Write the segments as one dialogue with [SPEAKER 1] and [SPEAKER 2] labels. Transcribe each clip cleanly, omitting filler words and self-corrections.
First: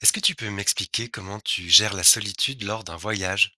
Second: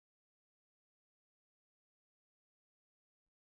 [SPEAKER 1] Est-ce que tu peux m'expliquer comment tu gères la solitude lors d'un voyage?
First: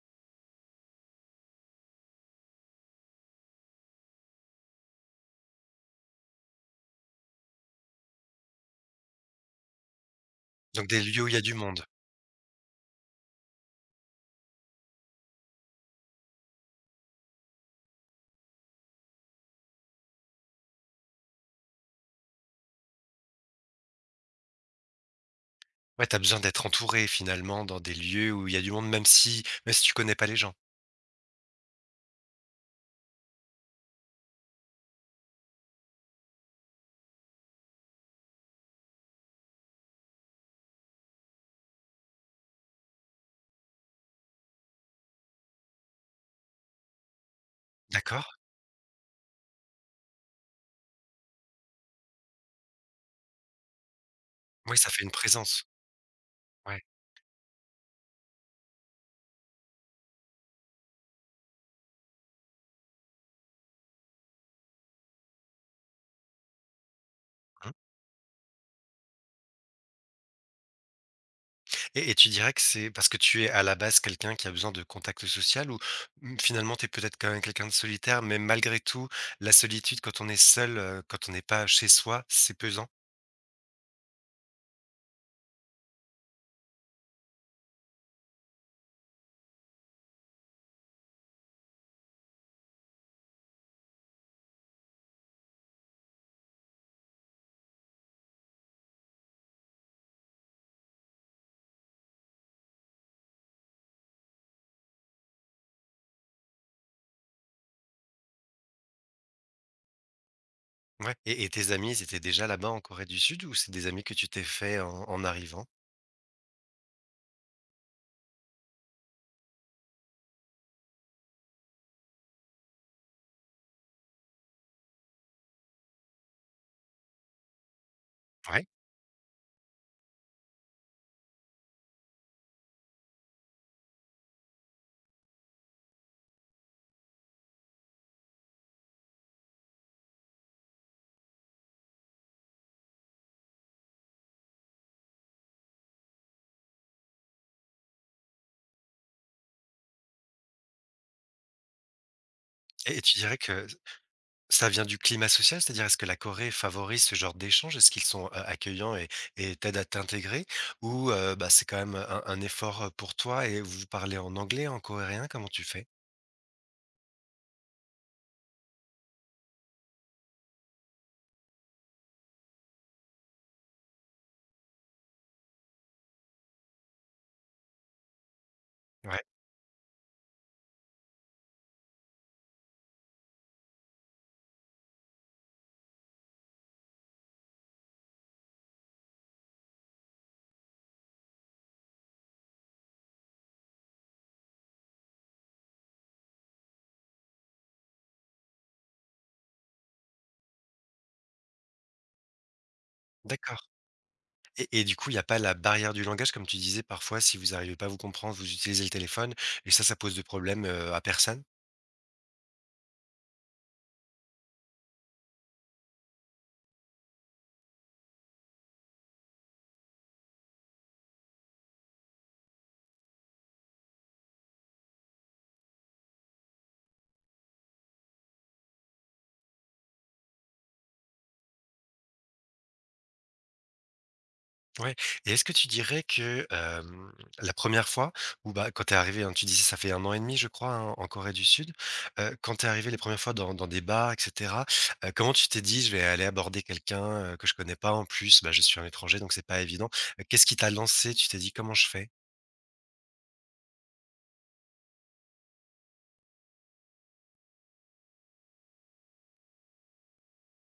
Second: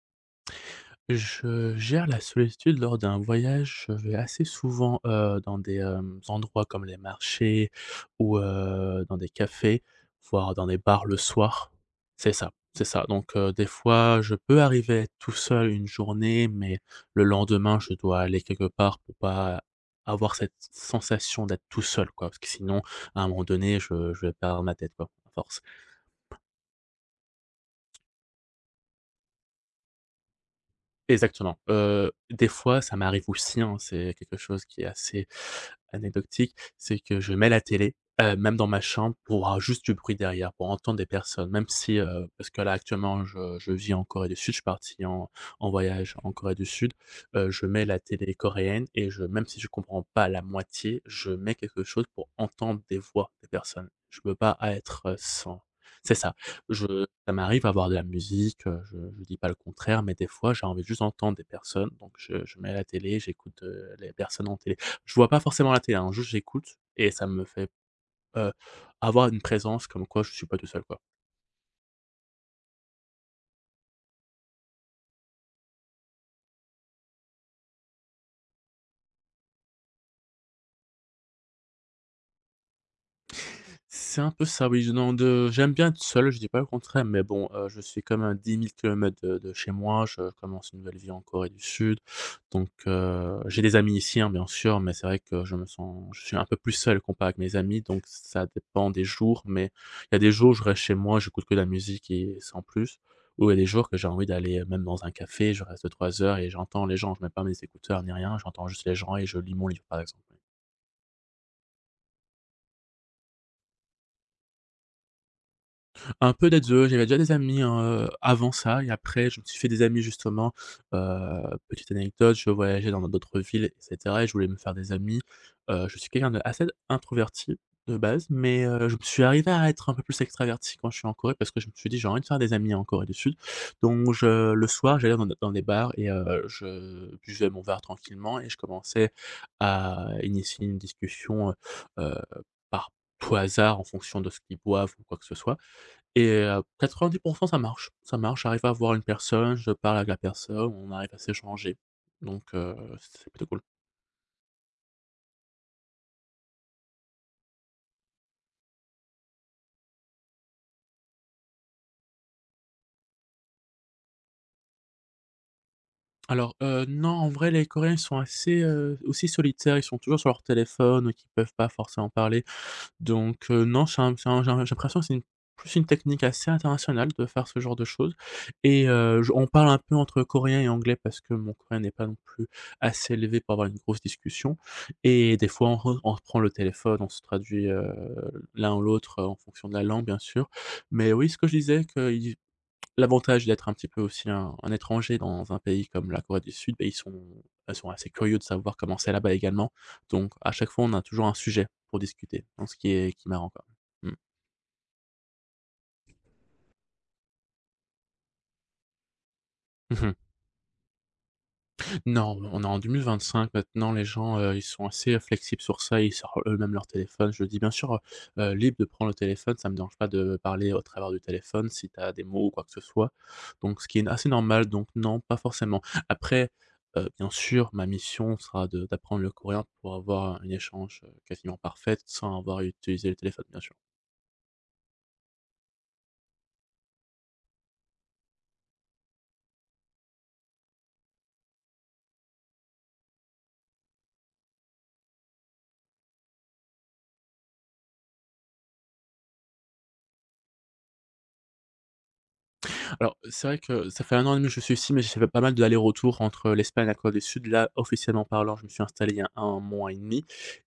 [SPEAKER 2] Je gère la solitude lors d'un voyage. Je vais assez souvent, dans des endroits comme les marchés ou, dans des cafés, voire dans des
[SPEAKER 1] Donc des
[SPEAKER 2] bars le
[SPEAKER 1] lieux où il y a du
[SPEAKER 2] soir.
[SPEAKER 1] monde.
[SPEAKER 2] C'est ça, c'est ça. Donc, des fois, je peux arriver à être tout seul une journée, mais le lendemain, je dois aller quelque part pour pas avoir cette sensation d'être tout seul, quoi. Parce que sinon, à un moment donné, je vais perdre ma tête, quoi, à force.
[SPEAKER 1] Ouais, t'as besoin d'être entouré finalement dans des lieux où il y a du monde, même si tu connais pas les gens.
[SPEAKER 2] Exactement, des fois, ça m'arrive aussi, hein, c'est quelque chose qui est assez anecdotique, c'est que je mets la télé, même dans ma chambre pour avoir juste du bruit derrière, pour entendre des personnes, même si, parce que là, actuellement, je vis en Corée du Sud, je suis parti en voyage en Corée du Sud. Je mets la
[SPEAKER 1] D'accord?
[SPEAKER 2] télé coréenne et je même si je comprends pas la moitié, je mets quelque chose pour entendre des voix des personnes. Je peux pas
[SPEAKER 1] Oui, ça fait
[SPEAKER 2] être,
[SPEAKER 1] une
[SPEAKER 2] sans.
[SPEAKER 1] présence.
[SPEAKER 2] C'est ça.
[SPEAKER 1] Ouais.
[SPEAKER 2] Je Ça m'arrive à avoir de la musique, je dis pas le contraire, mais des fois, j'ai envie juste d'entendre des personnes, donc je mets la télé, j'écoute, les personnes en télé. Je vois pas forcément la télé, hein, juste j'écoute et ça me fait,
[SPEAKER 1] Mmh.
[SPEAKER 2] heu, avoir une présence comme quoi je suis pas tout seul, quoi.
[SPEAKER 1] Et tu dirais que c'est parce que tu es à la base quelqu'un qui a besoin de contact social ou mmh, finalement tu es peut-être quand même quelqu'un de solitaire, mais malgré tout, la solitude quand on est seul, quand on n'est pas chez soi, c'est pesant?
[SPEAKER 2] C'est un peu ça, oui. Je non, de j'aime bien être seul, je dis pas le contraire, mais bon, je suis comme à 10 000 kilomètres de chez moi. Je commence une nouvelle vie en Corée du Sud, donc j'ai des amis ici, hein, bien sûr, mais c'est vrai que je me sens je suis un peu plus seul comparé avec mes amis, donc ça dépend des jours, mais il y a des jours où je reste chez moi, j'écoute que de la musique et sans plus, ou il y a des jours que j'ai envie d'aller, même dans un café, je reste 3 heures et j'entends les gens. Je mets pas mes écouteurs ni rien, j'entends juste les gens et je lis mon livre, par exemple.
[SPEAKER 1] Ouais. Et tes amis, ils étaient déjà là-bas en Corée du Sud ou c'est des amis que tu t'es fait en arrivant?
[SPEAKER 2] Un peu des 2, j'avais déjà des amis, avant ça et après je me suis fait des amis justement. Heu, petite anecdote, je voyageais dans d'autres villes et cetera et je voulais me faire des amis. Je suis quelqu'un de assez introverti de base, mais
[SPEAKER 1] Ouais.
[SPEAKER 2] je me suis arrivé à être un peu plus extraverti quand je suis en Corée parce que je me suis dit: «J'ai envie de faire des amis en Corée du Sud». Donc je le soir, j'allais dans des bars et je buvais mon verre tranquillement et je commençais à initier une discussion, heu, par tout hasard en fonction de ce qu'ils boivent ou quoi que ce soit et 90 ça marche. Ça marche, j'arrive à voir une personne, je parle avec la personne, on arrive à s'échanger. Donc
[SPEAKER 1] Et tu
[SPEAKER 2] c'est
[SPEAKER 1] dirais
[SPEAKER 2] plutôt cool.
[SPEAKER 1] que ça vient du climat social? C'est-à-dire, est-ce que la Corée favorise ce genre d'échange? Est-ce qu'ils sont, accueillants et t'aident à t'intégrer? Ou, bah, c'est quand même un effort pour toi et vous parlez en anglais, en coréen? Comment tu fais?
[SPEAKER 2] Alors, non, en vrai, les Coréens, ils sont assez, aussi solitaires, ils sont toujours sur leur téléphone, donc ils peuvent pas forcément parler. Donc non, c'est un j'ai l'impression que c'est une plus une technique assez internationale de faire ce genre de choses et
[SPEAKER 1] Ouais,
[SPEAKER 2] je on parle un peu entre coréen et anglais parce que mon coréen n'est pas non plus assez élevé pour avoir une grosse discussion et des fois on reprend le téléphone, on se traduit, l'un ou l'autre en fonction de la langue bien sûr. Mais oui, ce que je disais que l'avantage d'être un petit peu aussi un étranger dans un pays comme la Corée du Sud, beh, ils sont assez curieux de savoir comment c'est là-bas également. Donc à chaque fois, on a toujours un sujet pour discuter, donc ce qui est marrant, quoi.
[SPEAKER 1] d'accord,
[SPEAKER 2] Mmh.
[SPEAKER 1] et du coup, il n'y a pas la barrière du langage comme tu disais, parfois si vous arrivez pas à vous comprendre, vous utilisez le téléphone et ça pose de problèmes, à personne?
[SPEAKER 2] Non, on est en 2025 maintenant, les gens, ils sont assez, flexibles sur ça, ils sortent eux-mêmes leur téléphone. Je dis bien sûr, libre de prendre le téléphone, ça me dérange pas de parler au travers du téléphone si tu as des mots ou quoi que ce soit, donc ce qui est assez normal, donc non, pas forcément. Après, bien sûr, ma mission sera de d'apprendre le coréen pour avoir un échange, quasiment parfaite sans avoir à utiliser le téléphone, bien sûr.
[SPEAKER 1] Ouais, et est-ce que tu dirais que, la première fois ou bah, quand tu es arrivé, hein, tu disais ça fait 1 an et demi, je crois, hein, en Corée du Sud, quand tu es arrivé les premières fois dans des bars et cetera, comment tu t'es dit: «Je vais aller aborder quelqu'un, que je connais pas en plus, bah, je suis un étranger donc c'est pas évident». Qu'est-ce qui t'a lancé? Tu t'es dit: «Comment je fais?»
[SPEAKER 2] Alors, c'est vrai que ça fait un an et demi que je suis ici, mais j'ai fait pas mal d'allers-retours entre l'Espagne et la Corée du Sud. Là, officiellement parlant, je me suis installé il y a 1 mois et demi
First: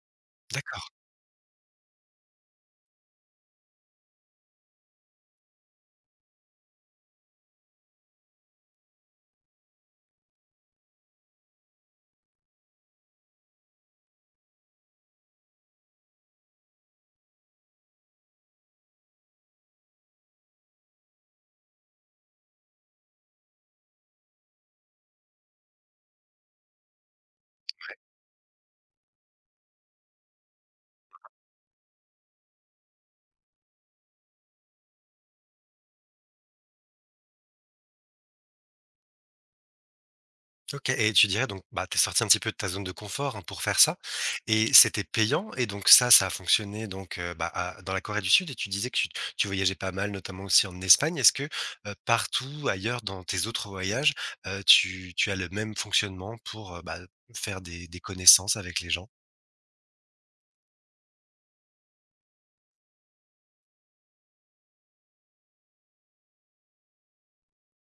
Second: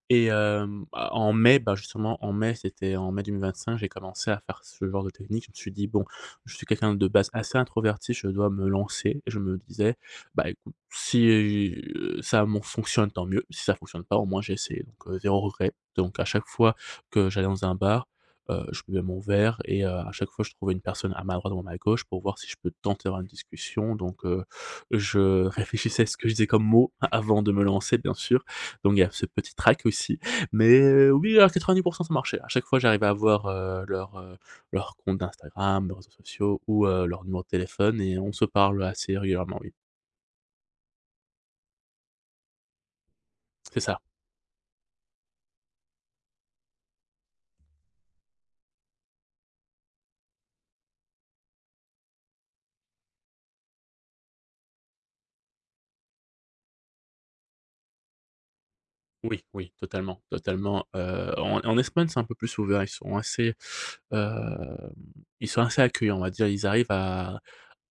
[SPEAKER 2] et
[SPEAKER 1] D'acc
[SPEAKER 2] bah, en mai, bah, justement, en mai, c'était en mai 2025, j'ai commencé à faire ce genre de technique. Je me suis dit: «Bon, je suis quelqu'un de base assez introverti, je dois me lancer». Et je me disais: «Bah, écoute, si ça mon fonctionne, tant mieux. Si ça fonctionne pas, au moins j'ai essayé». Donc 0 regret. Donc à chaque fois que j'allais dans un bar, je buvais mon verre et à chaque fois, je trouvais une personne à ma droite ou à ma gauche pour voir si je peux tenter d'avoir une discussion, donc je réfléchissais à ce que je disais comme mot avant de me lancer, bien sûr. Donc il y a ce petit trac aussi, mais oui, à 90 ça marchait. À chaque fois, j'arrivais à avoir, leur compte d'Instagram, leurs réseaux sociaux ou leur numéro de téléphone et on se parle assez régulièrement, oui.
[SPEAKER 1] OK, et tu dirais donc, bah, tu es sorti un petit peu de ta zone de confort, hein, pour faire
[SPEAKER 2] C'est
[SPEAKER 1] ça,
[SPEAKER 2] ça.
[SPEAKER 1] et c'était payant et donc ça a fonctionné donc, bah, à dans la Corée du Sud, et tu disais que tu voyageais pas mal, notamment aussi en Espagne. Est-ce que, partout ailleurs dans tes autres voyages, tu as le même fonctionnement pour, bah, faire des connaissances avec les gens?
[SPEAKER 2] Oui, oui, totalement, totalement, en Espagne, c'est un peu plus ouvert. Hem, ils sont assez accueillants, on va dire. Ils arrivent à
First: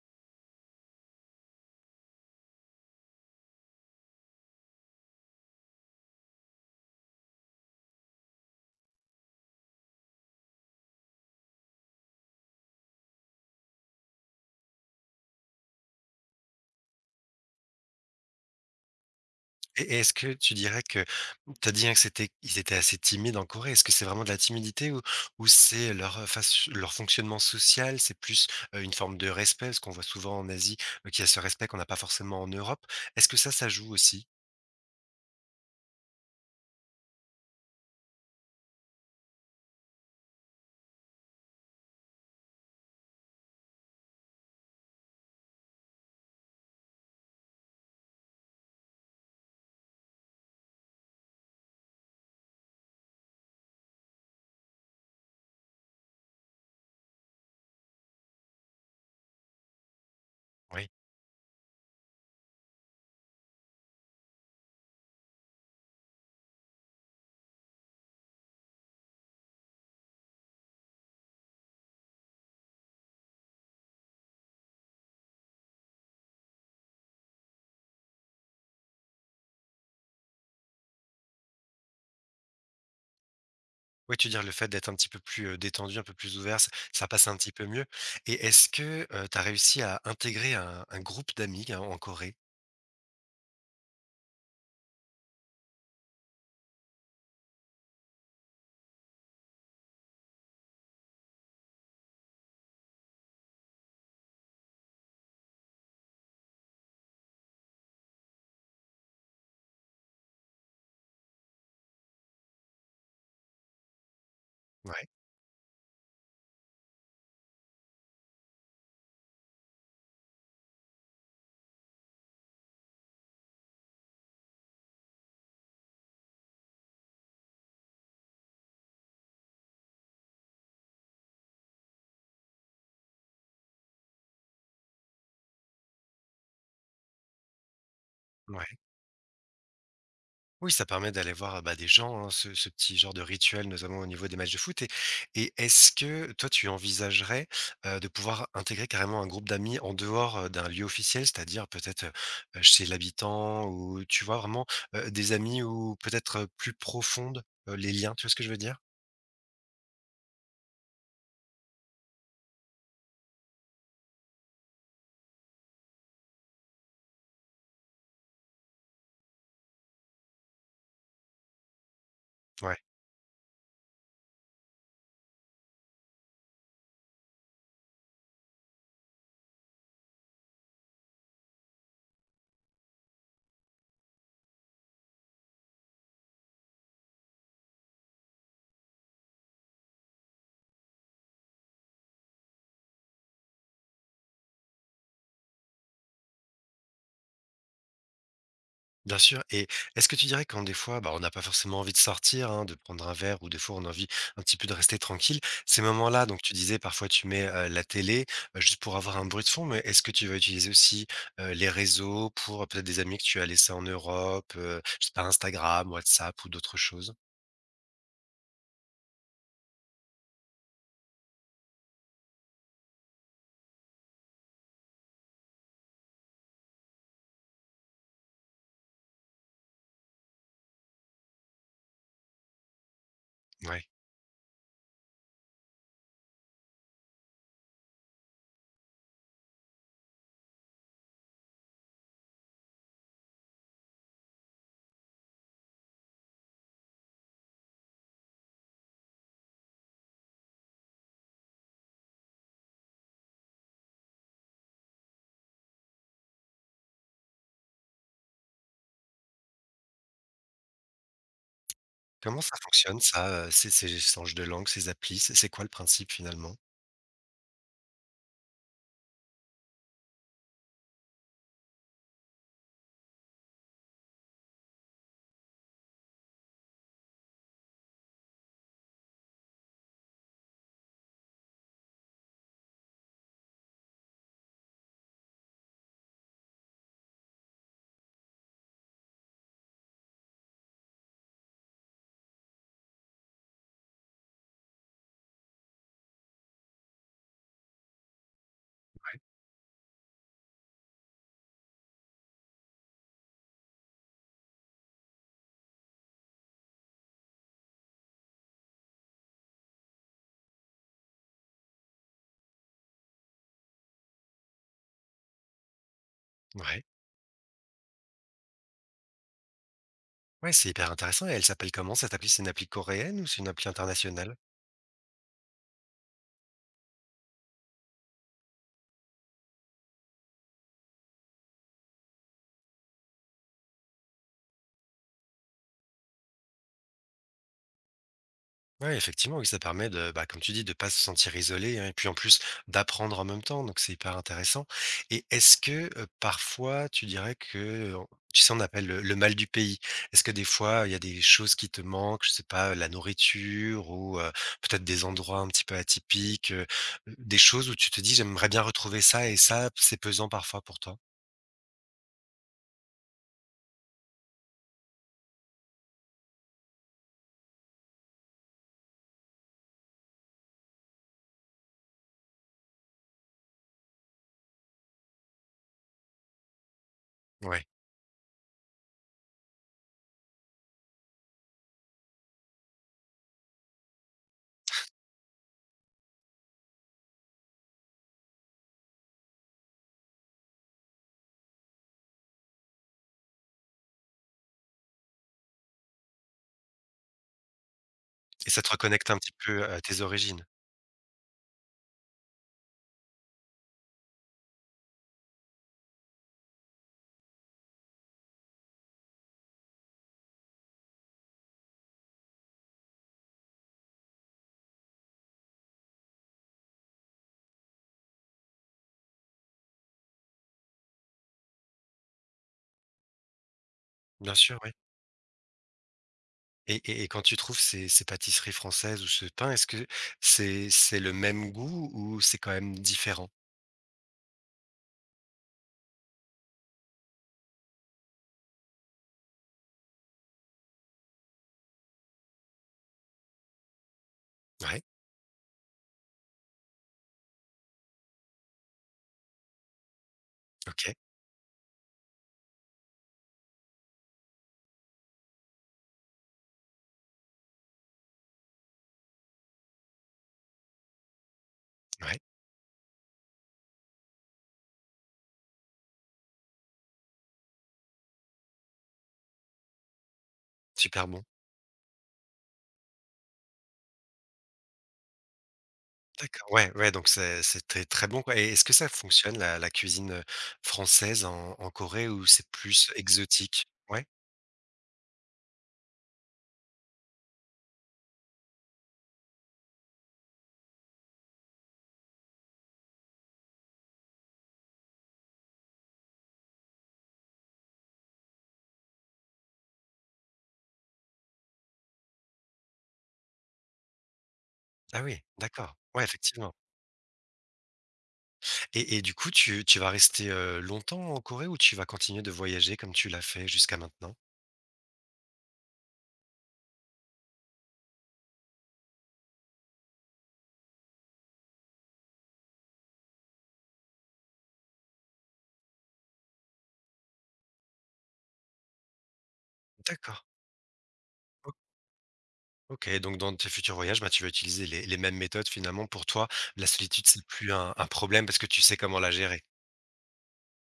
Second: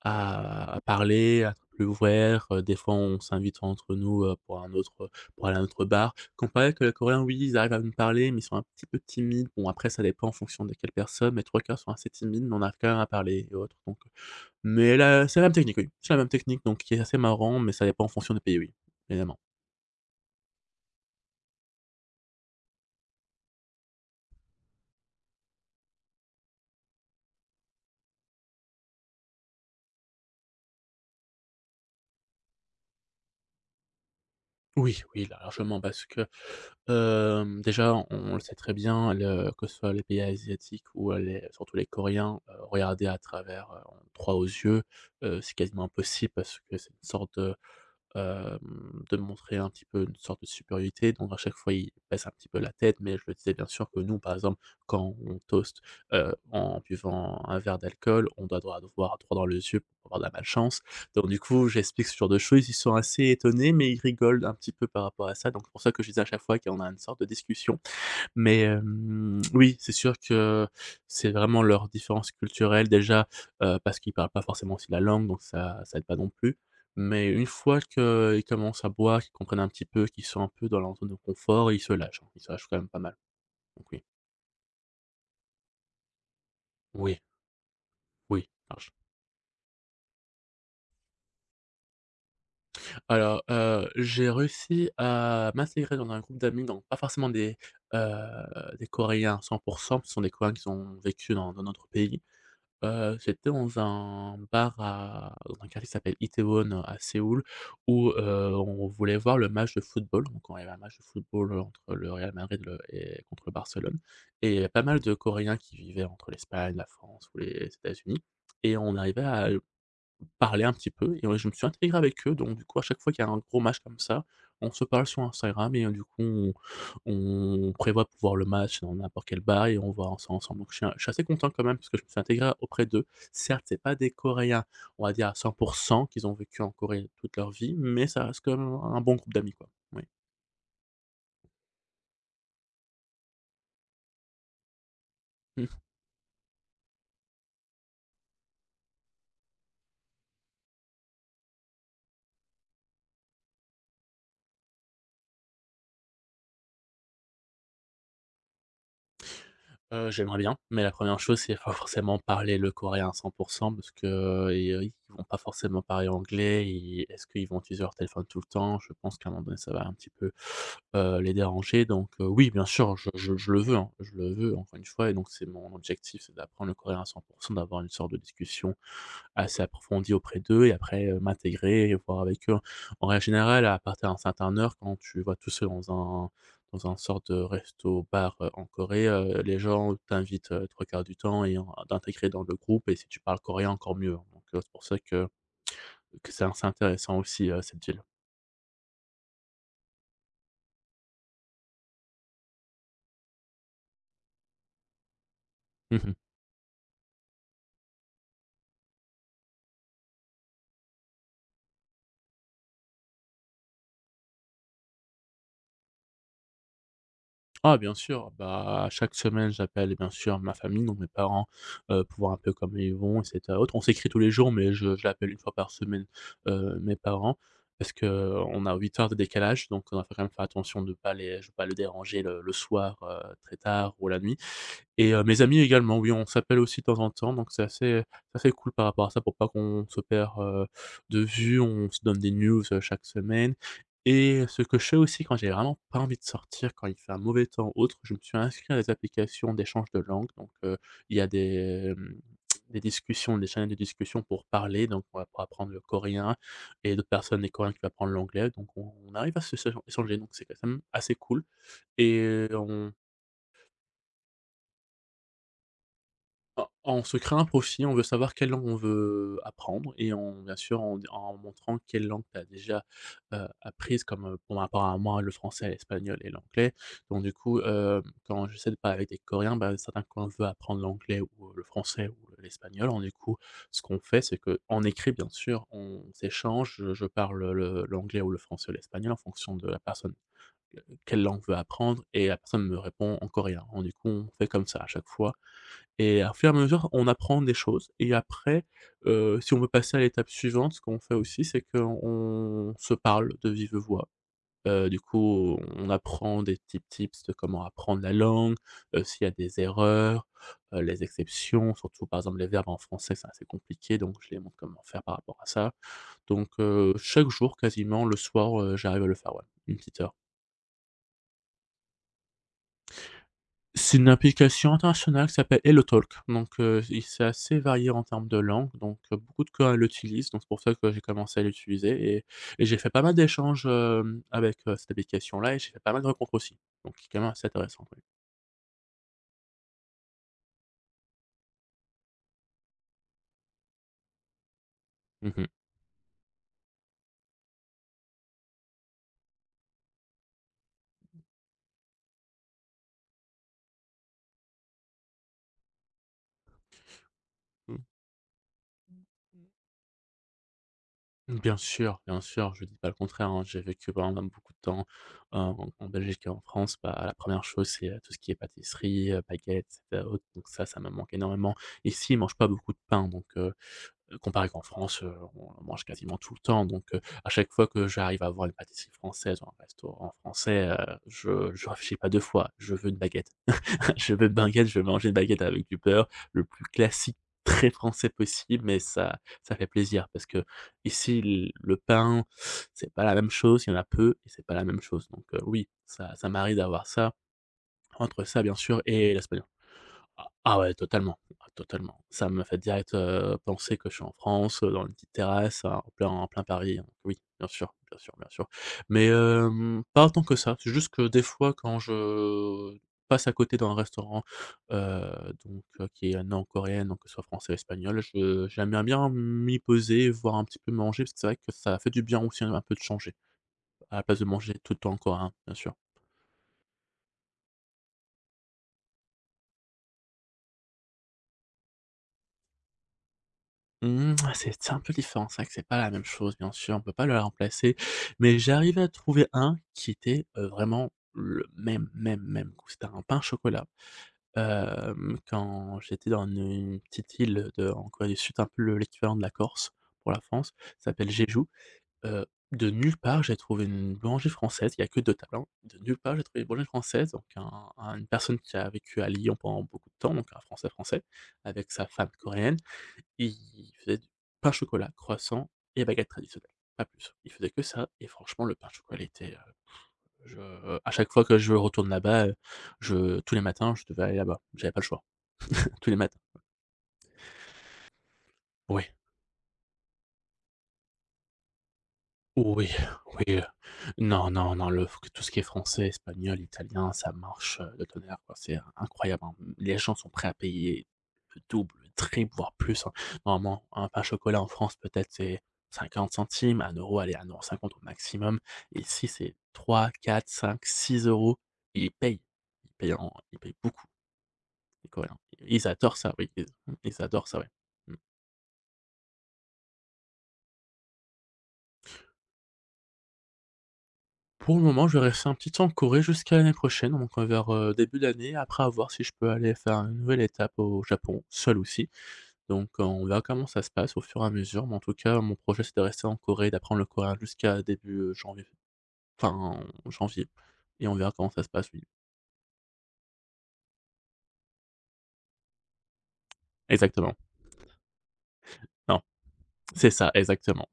[SPEAKER 2] à à parler, à être plus ouverts, des fois on s'invite entre nous, pour aller à un autre bar. Comparé que les Coréens, oui, ils arrivent à nous parler, mais ils sont un petit peu timides. Bon après, ça dépend en fonction de quelle personne, mais 3 quarts sont assez timides, mais on arrive quand même à parler et autres, donc. Mais là, c'est la même technique, oui. C'est la même technique, donc qui est assez marrant, mais ça dépend en fonction des pays, oui, évidemment.
[SPEAKER 1] Et est-ce que tu dirais que mmh, tu as dit, hein, que c'était ils étaient assez timides en Corée. Est-ce que c'est vraiment de la timidité ou c'est leur, faç leur fonctionnement social? C'est plus, une forme de respect? Parce qu'on voit souvent en Asie, qu'il y a ce respect qu'on n'a pas forcément en Europe. Est-ce que ça joue aussi?
[SPEAKER 2] Oui, oui, largement, parce que, déjà, on le sait très bien, le que ce soit les pays asiatiques ou, les surtout les Coréens, regarder à travers, en droit aux yeux, c'est quasiment impossible parce que c'est une sorte de montrer un petit peu une sorte de supériorité, donc à chaque fois, il baisse un petit peu la tête, mais je le disais bien sûr que nous, par exemple, quand on toast, en buvant un verre d'alcool, on doit droit voir droit dans les yeux pour avoir de la malchance,
[SPEAKER 1] Oui.
[SPEAKER 2] donc du coup, j'explique ce genre de choses, ils sont assez étonnés, mais ils rigolent un petit peu par rapport à ça, donc c'est pour ça que je disais, à chaque fois qu'on a une sorte de discussion, mais, oui, c'est sûr que c'est vraiment leur différence culturelle déjà, parce qu'ils parlent pas forcément aussi la langue, donc ça aide pas non plus. Mais une fois qu'ils commencent à boire, qu'ils comprennent un petit peu, qu'ils sont un peu dans leur zone de confort, ils se lâchent, hein, ils se lâchent quand même pas mal. Donc oui,
[SPEAKER 1] Oui, tu veux le fait d'être un petit peu plus, détendu, un peu plus ouvert, ç ça
[SPEAKER 2] oui,
[SPEAKER 1] passe un petit peu mieux, et
[SPEAKER 2] oui,
[SPEAKER 1] est-ce
[SPEAKER 2] ça marche.
[SPEAKER 1] que, tu as réussi à intégrer un groupe d'amis, hein, en Corée?
[SPEAKER 2] Alors, j'ai réussi à m'intégrer dans un groupe d'amis, donc pas forcément des Coréens à 100, ce sont des Coréens qui ont vécu dans notre pays. J'étais dans un bar à dans un quartier qui s'appelle Itaewon, à Séoul où, on voulait voir le match de football. Donc on avait un match de football, entre le Real Madrid le et contre le Barcelone, et il y avait pas mal
[SPEAKER 1] Ouais,
[SPEAKER 2] de Coréens qui vivaient entre l'Espagne, la France ou les États-Unis et on arrivait à parler un petit peu et ouais, je me suis intégré avec eux, donc du coup, à chaque fois qu'il y a un gros match comme ça, on se parle sur Instagram et du coup, on prévoit pour voir le match dans n'importe quel bar et on voit ça ensemble, donc je suis assez content quand même parce que je me suis intégré auprès d'eux. Certes, c'est pas des Coréens, on va dire à 100, qu'ils ont vécu en Corée toute leur vie, mais ça reste quand
[SPEAKER 1] ouais.
[SPEAKER 2] même un bon groupe d'amis, quoi. Oui.
[SPEAKER 1] Oui, ça permet d'aller voir, bah, des gens, hein, ce petit genre de rituel, notamment au niveau des matchs de foot, et est-ce que toi, tu envisagerais, de pouvoir intégrer carrément un groupe d'amis en dehors, d'un lieu officiel? C'est-à-dire peut-être, chez l'habitant, ou tu vois vraiment, des amis ou peut-être, plus profondes, les liens, tu vois ce que je veux dire?
[SPEAKER 2] J'aimerais bien, mais la première chose, c'est pas forcément parler le coréen à 100 parce que, i ils vont pas forcément parler anglais et est-ce qu'ils vont utiliser leur téléphone tout le temps? Je pense qu'à un moment donné, ça va un petit peu, les déranger donc oui, bien
[SPEAKER 1] Ouais.
[SPEAKER 2] sûr, je le veux, hein, je le veux encore une fois et donc c'est mon objectif, c'est d'apprendre le coréen à 100 d'avoir une sorte de discussion assez approfondie auprès d'eux et après, m'intégrer et voir avec eux. En règle générale, à partir d'un certain heure, quand tu vas tout seul un dans un sorte de resto-bar, en Corée, les gens t'invitent, 3/4 du temps et en d'intégrer dans le groupe et si tu parles coréen, encore mieux, hein. Donc, c'est pour ça que c'est assez intéressant aussi, cette ville.
[SPEAKER 1] Bien sûr, et est-ce que tu dirais quand des fois, bah, on n'a pas forcément envie de sortir, hein, de prendre un verre, ou des fois on a envie un petit peu de rester tranquille, ces moments-là, donc tu disais parfois tu mets, la télé, juste pour avoir un bruit de fond, mais est-ce que tu vas utiliser aussi, les réseaux pour peut-être des amis que tu as laissés en Europe, je sais pas, Instagram, WhatsApp ou d'autres choses?
[SPEAKER 2] Ah bien sûr, bah, chaque semaine, j'appelle eh bien sûr ma famille, donc mes parents, pour voir un peu comment ils vont et cetera autre. On s'écrit tous les jours, mais je l'appelle une fois par semaine, mes parents parce que on a 8 heures de décalage, donc on va quand même faire attention de pas les je veux pas les déranger le soir, très
[SPEAKER 1] Ouais.
[SPEAKER 2] tard ou la nuit. Et mes amis également, oui, on s'appelle aussi de temps en temps, donc c'est assez cool par rapport à ça pour pas qu'on se perd, de vue. On se donne des news, chaque semaine et ce que je fais aussi quand j'ai vraiment pas envie de sortir, quand il fait un mauvais temps ou autre, je me suis inscrit à des applications d'échange de langue donc il y a des, des discussions, des chaînes de discussion pour parler, donc on va pour apprendre le coréen et d'autres personnes, des coréens qui vont apprendre l'anglais, donc on arrive à se échanger donc c'est quand même assez cool
[SPEAKER 1] Comment
[SPEAKER 2] et
[SPEAKER 1] ça
[SPEAKER 2] on
[SPEAKER 1] fonctionne ça, ces échanges de langue, ces applis, c'est quoi le principe finalement?
[SPEAKER 2] En on se crée un profil, on veut savoir quelle langue on veut apprendre et on bien sûr, en montrant quelle langue tu as déjà, apprise comme, pour ma part à moi, le français, l'espagnol et l'anglais. Donc du coup, quand j'essaie de parler avec des Coréens, bah, certains Coréens veulent apprendre l'anglais ou, le français ou l'espagnol. Alors du coup, ce qu'on fait, c'est qu'en écrit, bien sûr, on s'échange, je parle le l'anglais ou le français ou l'espagnol en fonction de la personne, quelle langue veut apprendre et la personne me répond en coréen. Alors du coup, on fait comme ça à chaque fois et au fur et à mesure, on apprend des choses et après, si on veut passer à l'étape suivante, ce qu'on fait aussi, c'est qu'on se parle de vive voix. Du coup, on apprend des petits tips de comment apprendre la langue, s'il y a des erreurs, les exceptions, surtout par exemple les verbes en français, c'est assez compliqué, donc je les montre comment faire par rapport à ça. Donc
[SPEAKER 1] Ouais.
[SPEAKER 2] chaque jour quasiment le soir, j'arrive à le faire, ouais, 1 petite heure.
[SPEAKER 1] Ouais, c'est hyper intéressant, et elle s'appelle comment cette appli? C'est une appli coréenne ou c'est une appli
[SPEAKER 2] C'est une
[SPEAKER 1] internationale?
[SPEAKER 2] application internationale qui s'appelle HelloTalk, donc il c'est assez varié en termes de langue. Donc beaucoup de gens l'utilisent, donc c'est pour ça que j'ai commencé à l'utiliser et j'ai fait pas mal d'échanges, avec, cette application-là et j'ai fait pas mal de rencontres aussi, donc c'est quand même assez intéressant, oui.
[SPEAKER 1] Ouais, effectivement, oui, ça permet de, bah, comme tu dis, de pas se sentir isolé, hein, et puis en plus d'apprendre en même temps, donc c'est hyper intéressant. Et
[SPEAKER 2] Mmh mh.
[SPEAKER 1] est-ce que parfois tu dirais que, tu sais, on appelle le, mal du pays. Est-ce que des fois il y a des choses qui te manquent, je sais pas, la nourriture ou peut-être des endroits un petit peu atypiques, des choses où
[SPEAKER 2] Mmh.
[SPEAKER 1] tu te dis j'aimerais bien retrouver ça, et ça, c'est pesant parfois pour toi.
[SPEAKER 2] Bien sûr, je dis pas le contraire, hein. J'ai vécu pendant beaucoup de temps, en Belgique et en France, bah, la première chose, c'est, tout ce qui est pâtisserie, baguettes, et cetera autres, donc ça me manque énormément. Ici, ils mangent pas beaucoup de pain, donc comparé qu'en France, on en mange quasiment tout le temps donc à chaque
[SPEAKER 1] Ouais.
[SPEAKER 2] fois que j'arrive à voir une pâtisserie française ou un restaurant français, je ne réfléchis pas 2 fois, je veux une baguette. Je veux une baguette, je veux manger une baguette avec du beurre, le plus classique, très français possible, mais ça ça fait plaisir parce qu'ici l le pain, c'est pas la même chose, il y en a peu et c'est pas la même chose donc oui, ça ça m'arrive d'avoir ça, entre ça
[SPEAKER 1] Et
[SPEAKER 2] bien
[SPEAKER 1] ça te
[SPEAKER 2] sûr
[SPEAKER 1] reconnecte
[SPEAKER 2] et
[SPEAKER 1] un petit
[SPEAKER 2] l'espagnol.
[SPEAKER 1] peu à tes
[SPEAKER 2] Ah
[SPEAKER 1] origines.
[SPEAKER 2] ah ouais, totalement, ah totalement. Ça me fait direct, penser que je suis en France, dans une petite terrasse, hein, en plein Paris, hein. Oui, bien sûr, bien sûr, bien sûr. Mais, pas autant que ça. C'est juste que des fois quand je passe à côté d'un restaurant, donc qui est nord-coréenne, donc que ce soit français ou espagnol, je j'aimerais bien m'y poser, voir un petit peu manger, parce que c'est vrai que ça fait du bien aussi un peu de changer, à la place de
[SPEAKER 1] Bien
[SPEAKER 2] manger
[SPEAKER 1] sûr. Oui.
[SPEAKER 2] tout le temps coréen, bien sûr.
[SPEAKER 1] Et quand tu trouves ces pâtisseries françaises ou ce pain, est-ce que c'est le même goût, ou c'est quand même différent?
[SPEAKER 2] Mmh, ah, c'est un peu différent. C'est vrai que c'est pas la même chose, bien sûr, on peut pas le remplacer, mais j'arrivais à trouver un qui était, vraiment le même, même, même goût. C'était un pain au chocolat.
[SPEAKER 1] Ouais,
[SPEAKER 2] Quand j'étais dans une petite île de en Corée du Sud, un peu le l'équivalent de la Corse pour la France, ça
[SPEAKER 1] OK,
[SPEAKER 2] s'appelle Jeju. Heu, de nulle part, j'ai trouvé une boulangerie française, il y a que 2 tables, hein. De nulle part, j'ai trouvé une boulangerie française, donc un une personne qui a vécu à Lyon pendant beaucoup de temps, donc un Français français, avec sa femme
[SPEAKER 1] ouais,
[SPEAKER 2] coréenne. Il faisait du pain chocolat, croissant et baguette traditionnelle, pas plus. Il faisait que ça et franchement le pain chocolat était, je à
[SPEAKER 1] super
[SPEAKER 2] chaque fois
[SPEAKER 1] bon.
[SPEAKER 2] que je retourne là-bas, je tous les matins, je devais aller là-bas. J'avais pas le choix, tous les matins.
[SPEAKER 1] D'accord, ouais, ouais, donc c'était très très bon, quoi. Et est-ce que
[SPEAKER 2] Oui.
[SPEAKER 1] ça fonctionne la cuisine, française en Corée, ou c'est
[SPEAKER 2] Oui,
[SPEAKER 1] plus
[SPEAKER 2] oui,
[SPEAKER 1] exotique? Ouais?
[SPEAKER 2] non, non, non, le tout ce qui est français, espagnol, italien, ça marche, de tonnerre, quoi. C'est incroyable, hein. Les gens sont prêts à payer le double, le triple, voire plus, hein. Normalement, un pain chocolat en France, peut-être, c'est 50 centimes, 1 €, allez, un euro € au maximum. Ici, c'est trois, quatre, cinq, 6 euros. Ils payent, ils payent en ils payent beaucoup, les
[SPEAKER 1] Ah
[SPEAKER 2] Coréens.
[SPEAKER 1] oui,
[SPEAKER 2] Ils
[SPEAKER 1] d'accord.
[SPEAKER 2] adorent
[SPEAKER 1] Ouais,
[SPEAKER 2] ça, oui, ils
[SPEAKER 1] effectivement.
[SPEAKER 2] ils adorent ça, oui.
[SPEAKER 1] Et du coup, tu vas rester, longtemps en Corée, ou tu vas continuer de voyager comme tu l'as fait jusqu'à maintenant?
[SPEAKER 2] Pour le moment, je vais rester un petit temps en Corée jusqu'à l'année prochaine, donc vers, début d'année. Après, à voir si je peux aller faire une nouvelle étape au Japon, seul aussi. Donc on verra comment ça se passe au fur et à mesure, mais en tout cas, mon projet, c'est de rester en Corée, d'apprendre le coréen jusqu'à début, janvier, fin
[SPEAKER 1] D'accord.
[SPEAKER 2] janvier et on verra comment ça se passe, oui.
[SPEAKER 1] OK, donc dans tes futurs voyages, bah, tu vas utiliser les mêmes méthodes finalement pour toi. La solitude,
[SPEAKER 2] Exactement.
[SPEAKER 1] c'est plus un problème parce que tu sais comment
[SPEAKER 2] Non,
[SPEAKER 1] la gérer.
[SPEAKER 2] c'est ça, exactement,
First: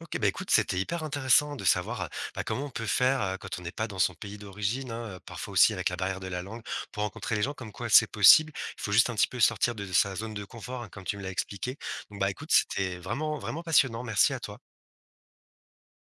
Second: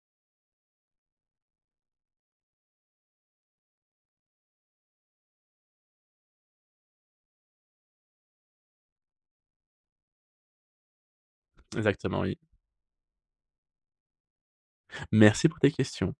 [SPEAKER 1] OK, bah, écoute, c'était hyper intéressant de savoir, bah, comment on peut faire, quand on n'est pas dans son pays d'origine, hein, parfois aussi avec la barrière de la langue pour rencontrer les gens, comme quoi c'est possible. Il faut juste un petit peu sortir de sa zone de confort, hein, comme tu me l'as expliqué. Donc
[SPEAKER 2] exactement,
[SPEAKER 1] bah,
[SPEAKER 2] oui.
[SPEAKER 1] écoute, c'était vraiment, vraiment passionnant. Merci à toi.
[SPEAKER 2] Merci pour tes questions.